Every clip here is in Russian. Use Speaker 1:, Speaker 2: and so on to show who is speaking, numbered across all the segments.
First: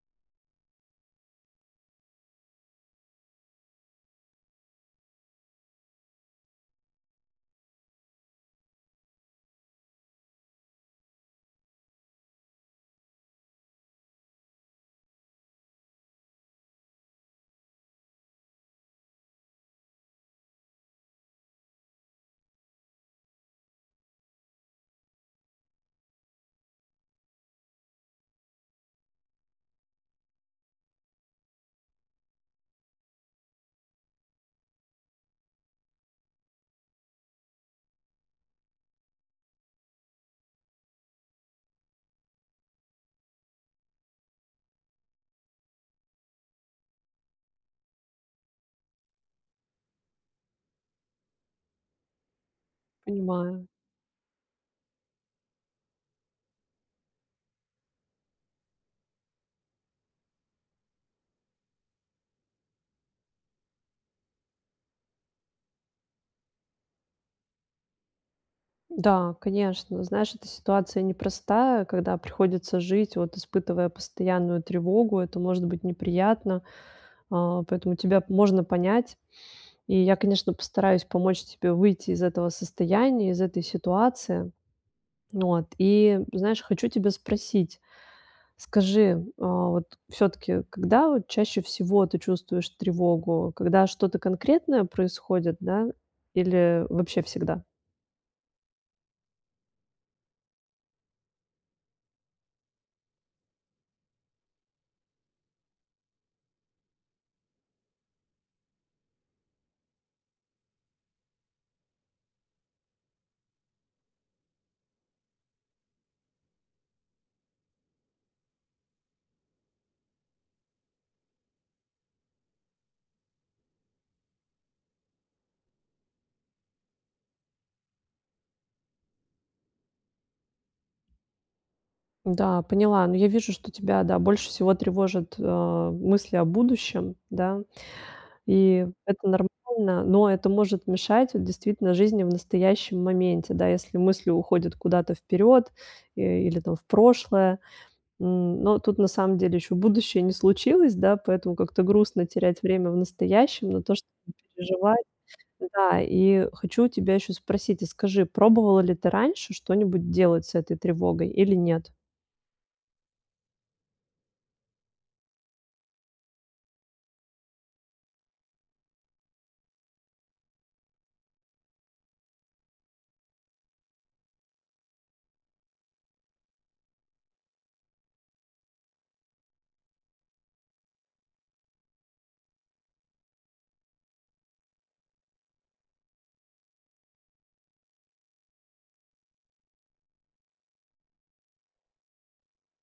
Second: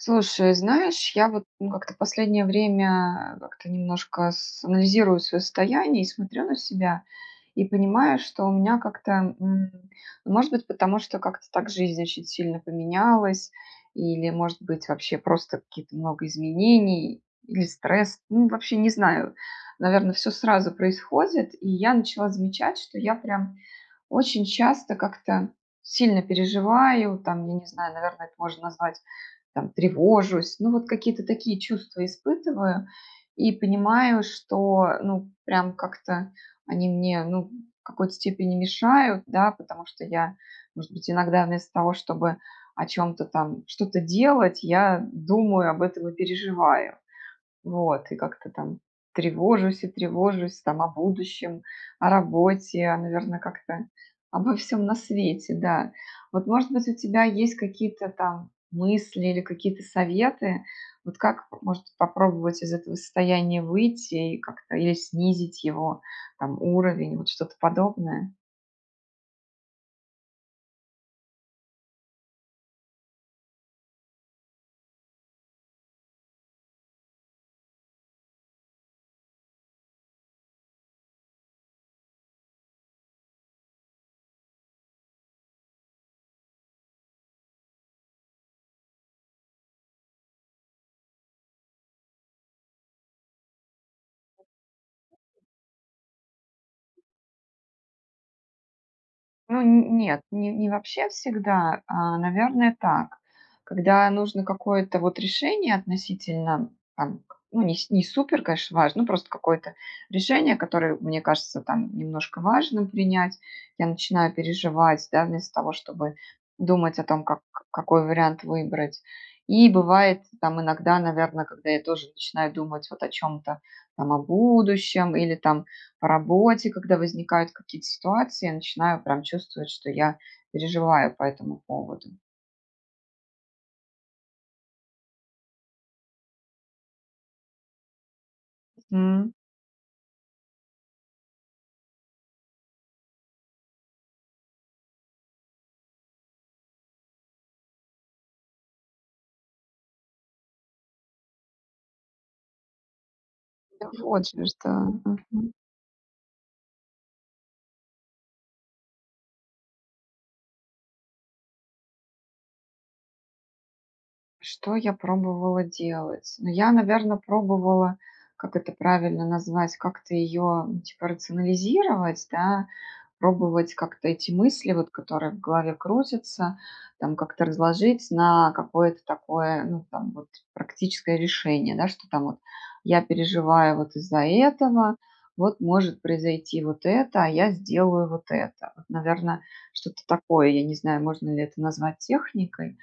Speaker 1: Слушай, знаешь, я вот, ну, как-то в последнее время, а, как-то немножко с анализирую свое состояние и смотрю на себя и понимаю, что у меня как-то, м, может быть, потому что как-то так жизнь очень сильно поменялась или, может быть, вообще просто какие-то много изменений или стресс. Ну, вообще, не знаю, наверно, всё сразу происходит. И я начала замечать, что я прям очень часто как-то сильно переживаю, там, я не знаю, наверное, это можно назвать, там, тревожусь. Ну, вот какие-то такие чувства испытываю и понимаю, что, ну, прям как-то они мне, ну, в какой-то степени мешают, да, потому что я, может быть, иногда вместо того, чтобы о чем-то там, что-то делать, я думаю об этом и переживаю. Вот. И как-то там тревожусь и тревожусь, там, о будущем, о работе, а, наверное,
Speaker 2: Понимаю.
Speaker 1: как-то обо всем на свете, да. Вот, может быть, у тебя есть какие-то там мысли или какие-то советы, вот как может попробовать из этого состояния выйти и как-то или снизить его, там, уровень, вот что-то подобное?
Speaker 2: Да, конечно, знаешь, эта ситуация непростая, когда приходится жить, вот, испытывая постоянную тревогу, это может быть неприятно. А, поэтому тебя можно понять. И я, конечно, постараюсь помочь тебе выйти из этого состояния, из этой ситуации, вот. И, знаешь, хочу тебя спросить: скажи, а, вот, всё-таки, когда от чаще всего ты чувствуешь тревогу, когда что-то конкретное происходит, да, или вообще всегда?
Speaker 1: Ну, н нет. Ни не вообще всегда, а, наверно, так. Когда нужно какое-то вот решение. Относительно, там к ну, ни не супер, конечно, важно. Ну, просто какое-то решение, которое мне кажется там немножко важным принять. Я начинаю переживать, да. Вместо того, чтобы думать о том, как к какой вариант выбрать. И бывает там иногда, наверно. Когда я тоже начинаю думать вот о чём-то. Там о будущем или там по работе, когда возникают какие-то ситуации. Я начинаю прям чувствовать, что я переживаю по этому поводу.
Speaker 2: Да, поняла. Но я вижу, что тебя, да, больше всего тревожат, а, мысли о будущем, да. И это
Speaker 1: М.
Speaker 2: нормально, но это может мешать вот действительно жизни в настоящем моменте, да. Если мысли уходят куда-то вперёд, э, или там в прошлое. М, но тут на самом деле еще будущее не случилось, да. Поэтому как-то грустно терять время в настоящем на
Speaker 1: Да
Speaker 2: то, чтобы
Speaker 1: вот же ж, да,
Speaker 2: переживать
Speaker 1: мгм.
Speaker 2: да. И, э, хочу у тебя ещё спросить и скажи, пробовала ли ты раньше что-нибудь делать с этой тревогой или нет?
Speaker 1: Что я пробовала делать? Ну, я, наверно, пробовала, как это правильно назвать, как-то её, типа, рационализировать, да, пробовать как-то эти мысли, вот которые в голове крутятся, там, как-то разложить на какое-то такое, ну там вот, практическое решение: да, что там вот я переживаю вот из-за этого, вот может произойти вот это, а я сделаю вот это. Вот, наверно, что-то такое, я не знаю, можно ли это назвать техникой,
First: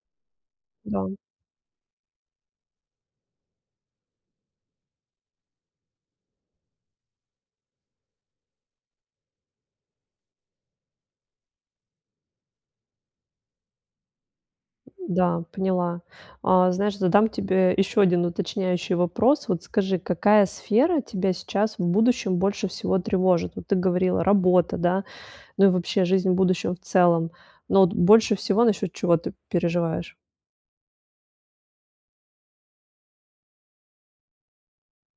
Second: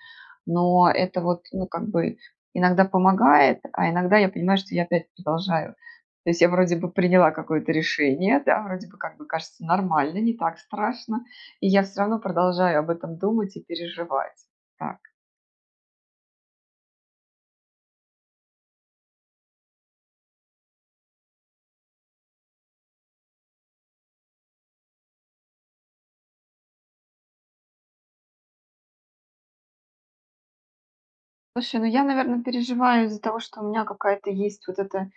Speaker 1: но
Speaker 2: Да.
Speaker 1: это вот, ну как бы, иногда помогает, а иногда я понимаю, что я опять продолжаю. То есть я вроде бы приняла какое-то решение, да, вроде бы, как бы кажется нормально, не так страшно, и я всё равно продолжаю об этом думать и переживать. Так.
Speaker 2: Да, поняла. А, знаешь, задам тебе ещё 1 уточняющий вопрос. Вот скажи, какая сфера тебя сейчас в будущем больше всего тревожит? Вот ты говорила: "Работа", да, ну и вообще жизнь в будущем в целом. Но вот больше всего насчёт чего ты переживаешь?
Speaker 1: Слушай, ну, я, наверно, переживаю из-за того, что у меня какая-то есть вот эта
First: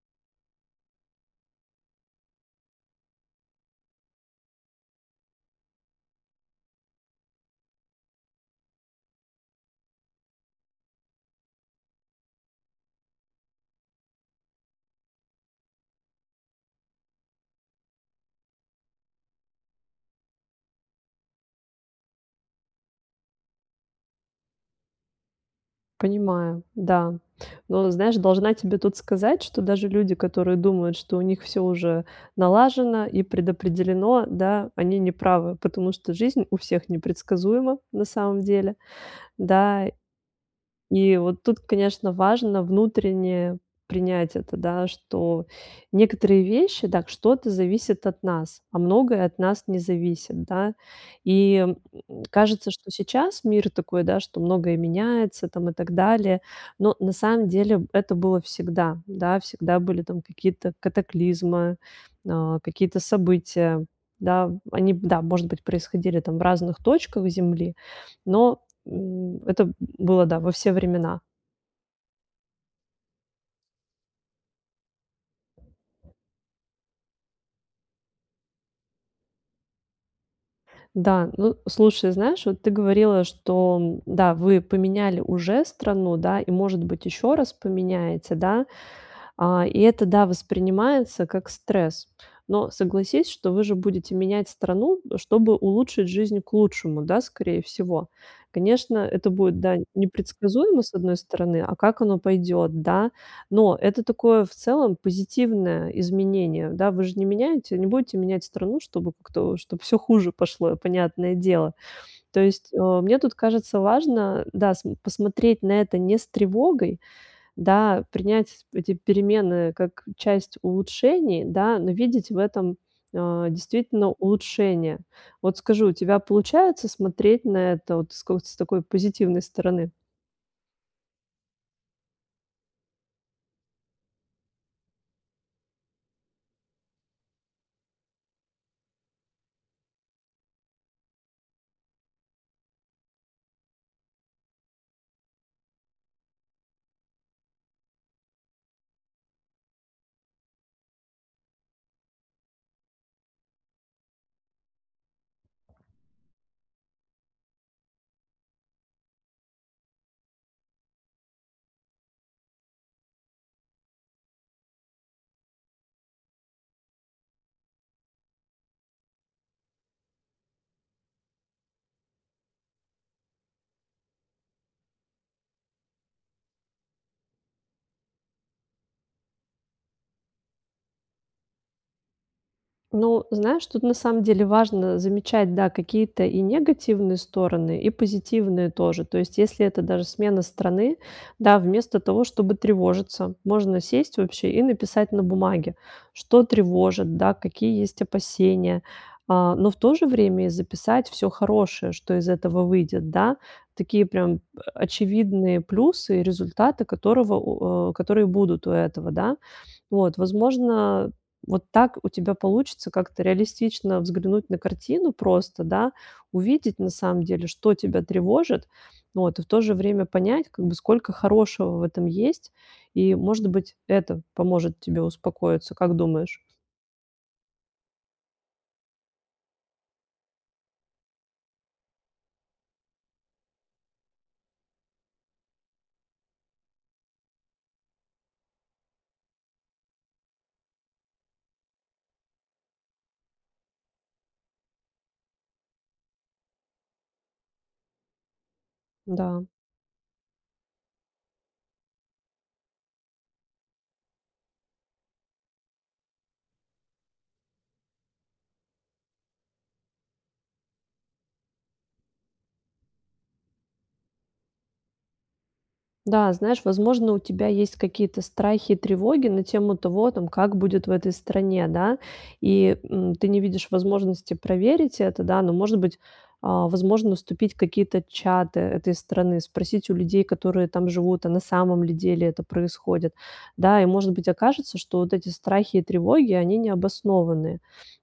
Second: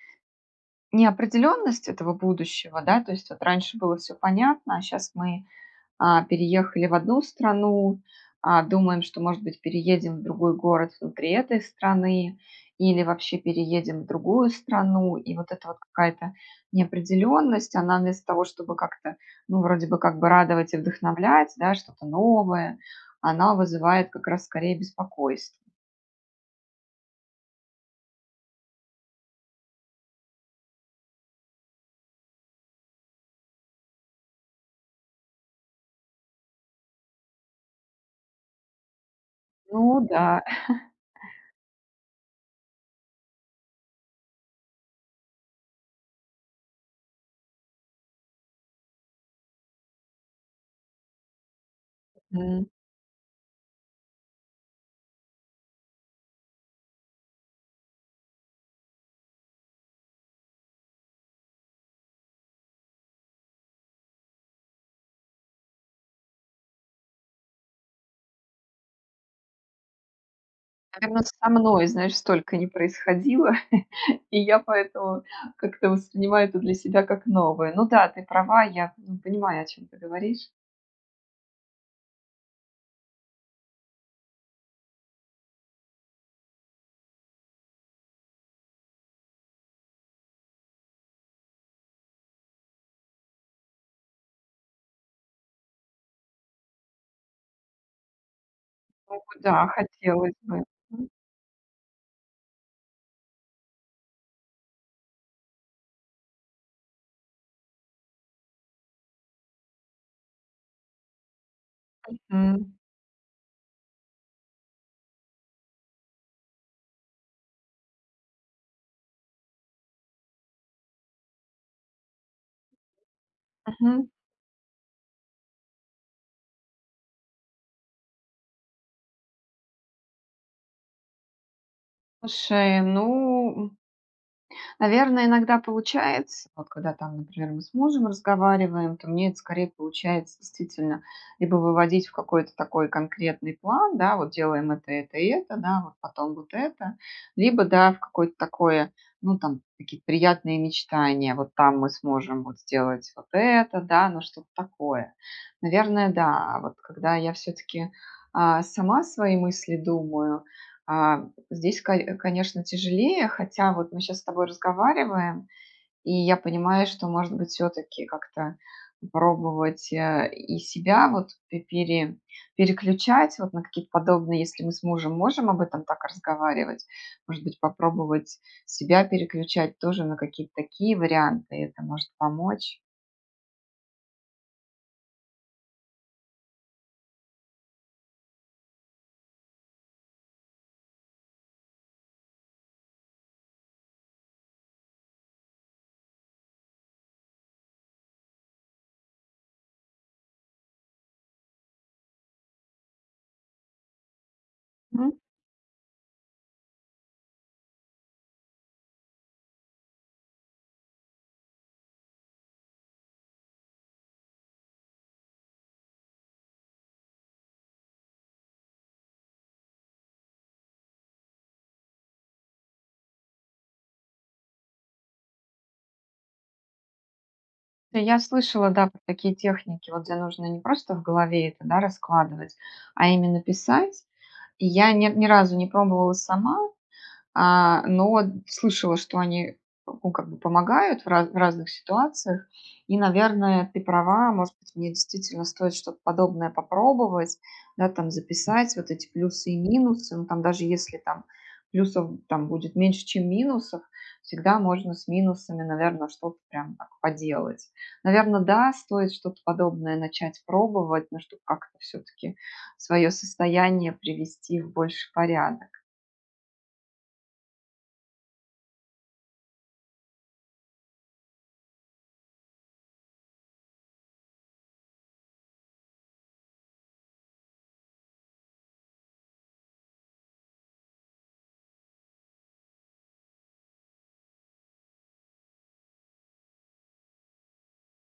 Speaker 1: неопределенность этого будущего, да, то есть вот раньше было всё понятно, а щас мы, а, переехали в одну страну, а, думаем, что, может быть, переедем в другой город внутри этой страны. Или вообще переедем в другую страну. И вот эта вот какая-то неопределенность, она вместо того, чтобы как-то, ну, вроде бы, как бы радовать и вдохновлять, да, что-то новое, она вызывает как раз скорее беспокойство.
Speaker 2: Понимаю. Да. Но, знаешь, должна тебе тут сказать, что даже люди, которые думают, что у них всё уже налажено и предопределено, да, они не правы, потому что жизнь у всех непредсказуема на самом деле, да.
Speaker 1: Ну да.
Speaker 2: И вот тут, конечно, важно внутренне принять это, да, что некоторые вещи, да, что-то зависит от нас, а многое от нас не зависит, да. И
Speaker 1: М.
Speaker 2: кажется, м, что сейчас мир такой, да, что многое меняется там и так далее, но на самом деле это было всегда. Да, всегда были там какие-то катаклизмы, а, какие-то события, да? Они, да, может быть, происходили там в разных точках Земли, но, м, это было, да, во все времена.
Speaker 1: Наверно, со мной, знаешь, столько не происходило, и я поэтому как-то воспринимаю это для себя как новое. Ну да, ты права, я п понимаю, о чём ты говоришь.
Speaker 2: Да. Ну, слушай, знаешь, вот ты говорила, что, да, вы поменяли уже страну, да, и, может быть, ещё раз поменяете, да. А, и это, да, воспринимается как стресс. Но согласись, что вы же будете менять страну, чтобы улучшить жизнь к лучшему, да, скорее всего? Конечно,
Speaker 1: Ну
Speaker 2: это будет,
Speaker 1: да,
Speaker 2: да,
Speaker 1: хотелось бы,
Speaker 2: непредсказуемо с
Speaker 1: мгм.
Speaker 2: одной стороны, а как оно пойдет, да, но это такое в целом позитивное изменение, да. Вы же не меняете не будете менять страну, чтобы кто чтоб всё хуже пошло, понятное дело. То есть,
Speaker 1: Мгм.
Speaker 2: э, мне тут кажется важно, да, см посмотреть на это не с тревогой, да, принять эти перемены как часть улучшений, да, но видеть в этом, а,
Speaker 1: Мгм.
Speaker 2: действительно улучшения. Вот скажи, у тебя получается смотреть на это вот с какой-то с такой позитивной стороны?
Speaker 1: Слушай, ну, м наверно, иногда получается, вот когда там, например, мы с мужем разговариваем, то мне это, скорее, получается действительно либо выводить в какой-то такой конкретный план, да, вот делаем это, это и это, да, а вот потом вот это, либо, да, в какое-то такое, ну там какие-то приятные мечтания: вот там мы сможем вот сделать вот это, да, но что-то такое. Наверное, да. А вот когда я всё-таки, а, сама свои мысли думаю, а, здесь, кои конечно, тяжелее. Хотя вот мы щас с тобой разговариваем, и я понимаю, что, может быть, всё-таки как-то пробовать, э, и себя, вот, п пере переключать, вот на какие-то подобные Если мы с мужем можем об этом так разговаривать, может быть, попробовать себя переключать тоже на какие-то такие варианты, это может помочь.
Speaker 2: Ну, знаешь, тут на самом деле важно замечать, да, какие-то и негативные стороны, и позитивные тоже. То есть если это даже смена страны, да, вместо того, чтобы тревожиться, можно сесть, вообще, и написать на бумаге: что тревожит, да, какие есть опасения. А, но в то же время и записать всё хорошее, что из этого выйдет, да. Такие прям о
Speaker 1: М.
Speaker 2: очевидные плюсы и результаты, которого у о, которые будут у этого, да. Вот. Возможно, вот так у тебя получится как-то реалистично взглянуть на картину, просто, да. Увидеть, на самом деле, что тебя тревожит, вот. И в то же время понять, как бы, сколько хорошего в этом есть, и, может быть, это поможет тебе успокоиться, как думаешь?
Speaker 1: Я слышала, да, про такие техники, вот где нужно не просто в голове это, да, раскладывать, а именно писать. И я ни ни разу не пробовала сама, а, но слышала, что они, ну, как бы помогают в ра в разных ситуациях и, наверное, ты права, может быть, мне действительно стоит что-то подобное попробовать, да, там записать вот эти
Speaker 2: Да.
Speaker 1: плюсы и минусы. Ну, там даже если там плюсов там будет меньше, чем минусов, всегда можно с минусами, наверно, что-то прям так поделать. Наверно, да, стоит что-то подобное начать пробовать, но чтоб как-то всё-таки свое состояние привести в больший порядок.
Speaker 2: Да, знаешь, возможно, у тебя есть какие-то страхи и тревоги на тему того, там, как будет в этой стране, да, и, м, ты не видишь возможности проверить это, да, но, может быть, а, возможно вступить в какие-то чаты этой страны, спросить у людей, которые там живут, а на самом ли деле это происходит, да? И, может быть, окажется, что вот эти страхи и тревоги- они необоснованные,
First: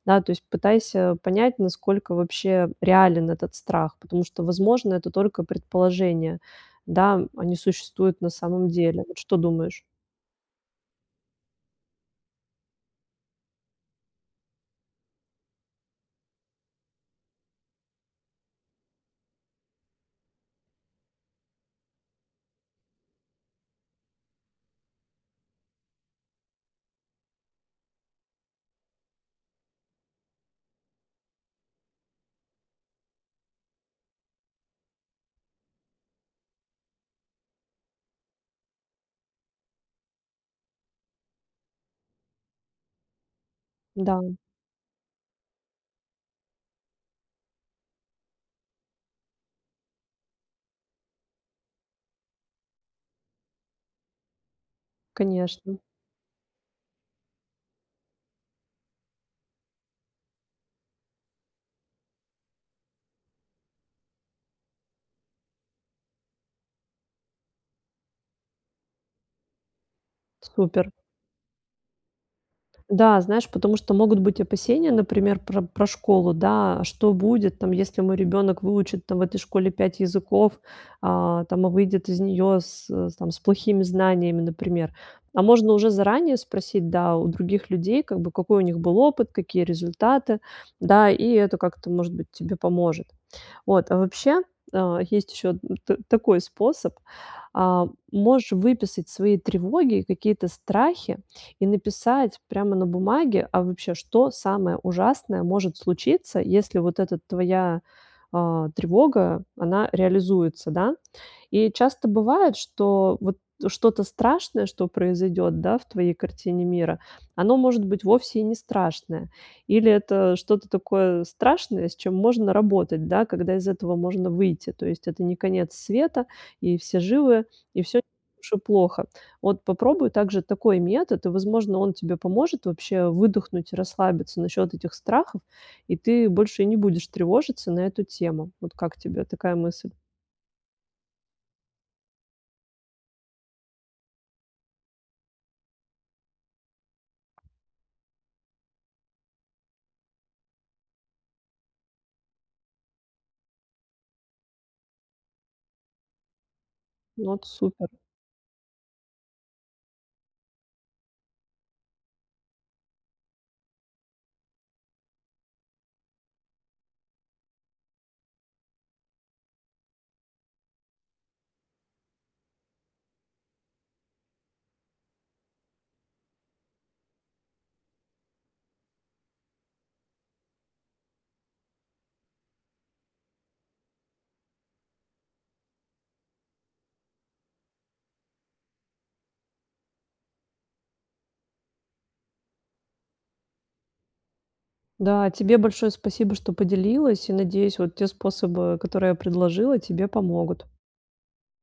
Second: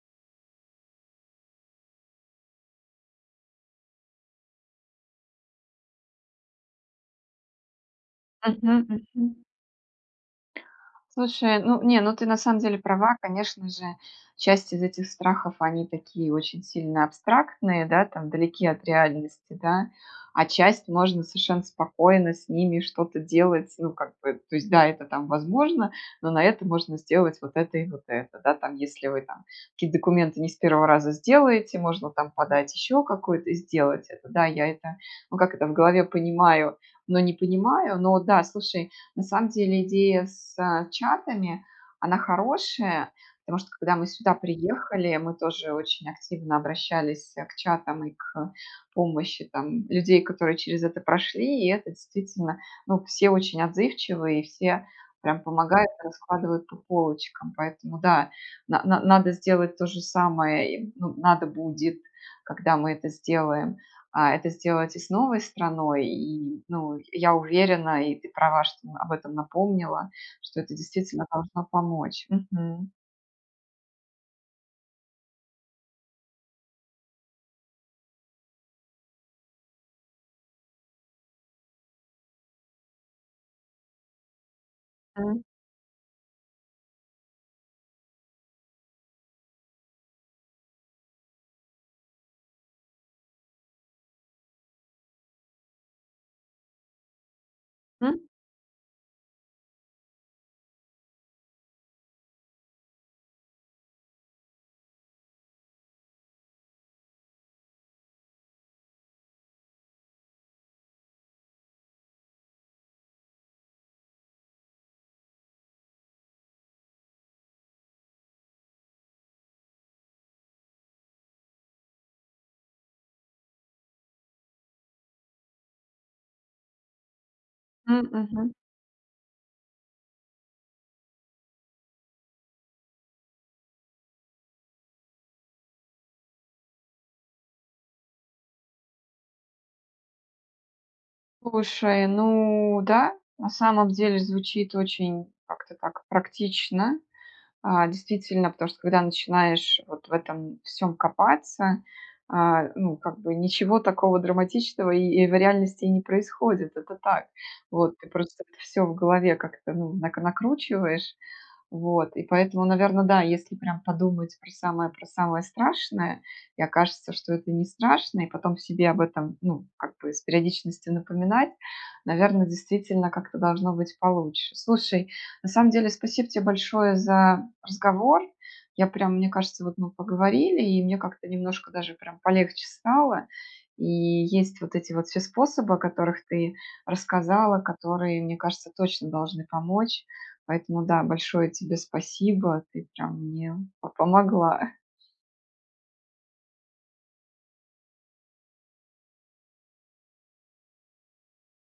Speaker 2: да, то есть пытайся понять, насколько вообще реален этот страх, потому что, возможно, это только предположения, да, а не существуют на самом
Speaker 1: Мгм,
Speaker 2: деле, вот
Speaker 1: мгм.
Speaker 2: что думаешь?
Speaker 1: Слушай, ну, не, ну, ты на самом деле права, конечно же, часть из этих страхов, они такие очень сильно абстрактные, да, там далеки от реальности, да, а часть- можно совершенно спокойно с ними что-то делать. Ну, как бы То есть, да, это там возможно, но на это можно сделать вот это и вот это. Да, там если вы там какие-то документы не с 1 раза сделаете, можно там подать еще какую-то и сделать это. Да, я это, ну, как это, в голове понимаю, но не понимаю. Но, да, слушай, на самом деле идея с, э, чатами, она хорошая, потому что, когда мы сюда
Speaker 2: Да.
Speaker 1: приехали, мы тоже очень активно обращались, э, к чатам и к помощи там людей, которые через это прошли. И это действительно, ну, все очень отзывчивые, и все прям
Speaker 2: Конечно.
Speaker 1: помогают, раскладывают по полочкам. Поэтому, да, на на надо сделать то же самое и, ну, надо будет, когда мы это сделаем, а, это сделать и с новой страной. И, ну, я уверена, и ты права, что, ну, об этом напомнила, что это
Speaker 2: Супер.
Speaker 1: действительно должно помочь. Мгм.
Speaker 2: Да, знаешь, потому что могут быть опасения, например, про про школу, да. А что будет там, если мой ребенок выучит там в этой школе 5 языков, а, там, а выйдет из нее с с там плохими знаниями, например? А
Speaker 1: М.
Speaker 2: можно уже заранее спросить, да, у других людей, как бы, какой у них был опыт, какие результаты, да, и это как-то, может быть, тебе поможет. Вот, а вообще, есть, а, еще та такой способ, а,
Speaker 1: М.
Speaker 2: можешь выписать свои тревоги, какие-то страхи и написать прямо на бумаге: а вообще, что самое ужасное может случиться, если вот эта твоя, а, тревога, она реализуется, да? И часто бывает, что вот что-то страшное, что произойдет, да, в твоей картине мира, оно, может быть, вовсе и не страшное, или это что-то такое страшное, с чем можно работать, да, когда из этого можно выйти, то есть это не конец света, и все живы, и всё не
Speaker 1: М,
Speaker 2: так
Speaker 1: мгм.
Speaker 2: уж и плохо. Вот попробуй также такой метод, и, возможно, он тебе поможет вообще выдохнуть, расслабиться насчет этих страхов, и ты больше не будешь тревожиться на эту тему. Вот как тебе такая мысль?
Speaker 1: Слушай, ну да, на самом деле звучит очень как-то так практично, а, действительно, потому что когда начинаешь вот в этом всём копаться, а, ну, как бы ничего такого драматичного и и в реальности не происходит. Это так.
Speaker 2: Вот, супер.
Speaker 1: Вот. Просто всё в голове как-то, ну, накр накручиваешь. Вот и поэтому, наверно, да, если прям подумать про самое про самое страшное, и окажется, что это не страшно, и потом себе об этом, ну, как бы с периодичностью напоминать, наверно, действительно как-то должно быть получше. Слушай, на самом деле спасибо те большое за разговор. Я прямо Мне кажется, что вот мы поговорили, и мне как-то немножко даже прям полегче стало. И есть вот эти вот все способы, о которых ты рассказала, которые, мне кажется, точно должны помочь. Поэтому, да, большое тебе спасибо, ты прям мне по помогла.
Speaker 2: Да, тебе большое спасибо, что поделилась, и надеюсь, вот те способы, которые я предложила, тебе помогут.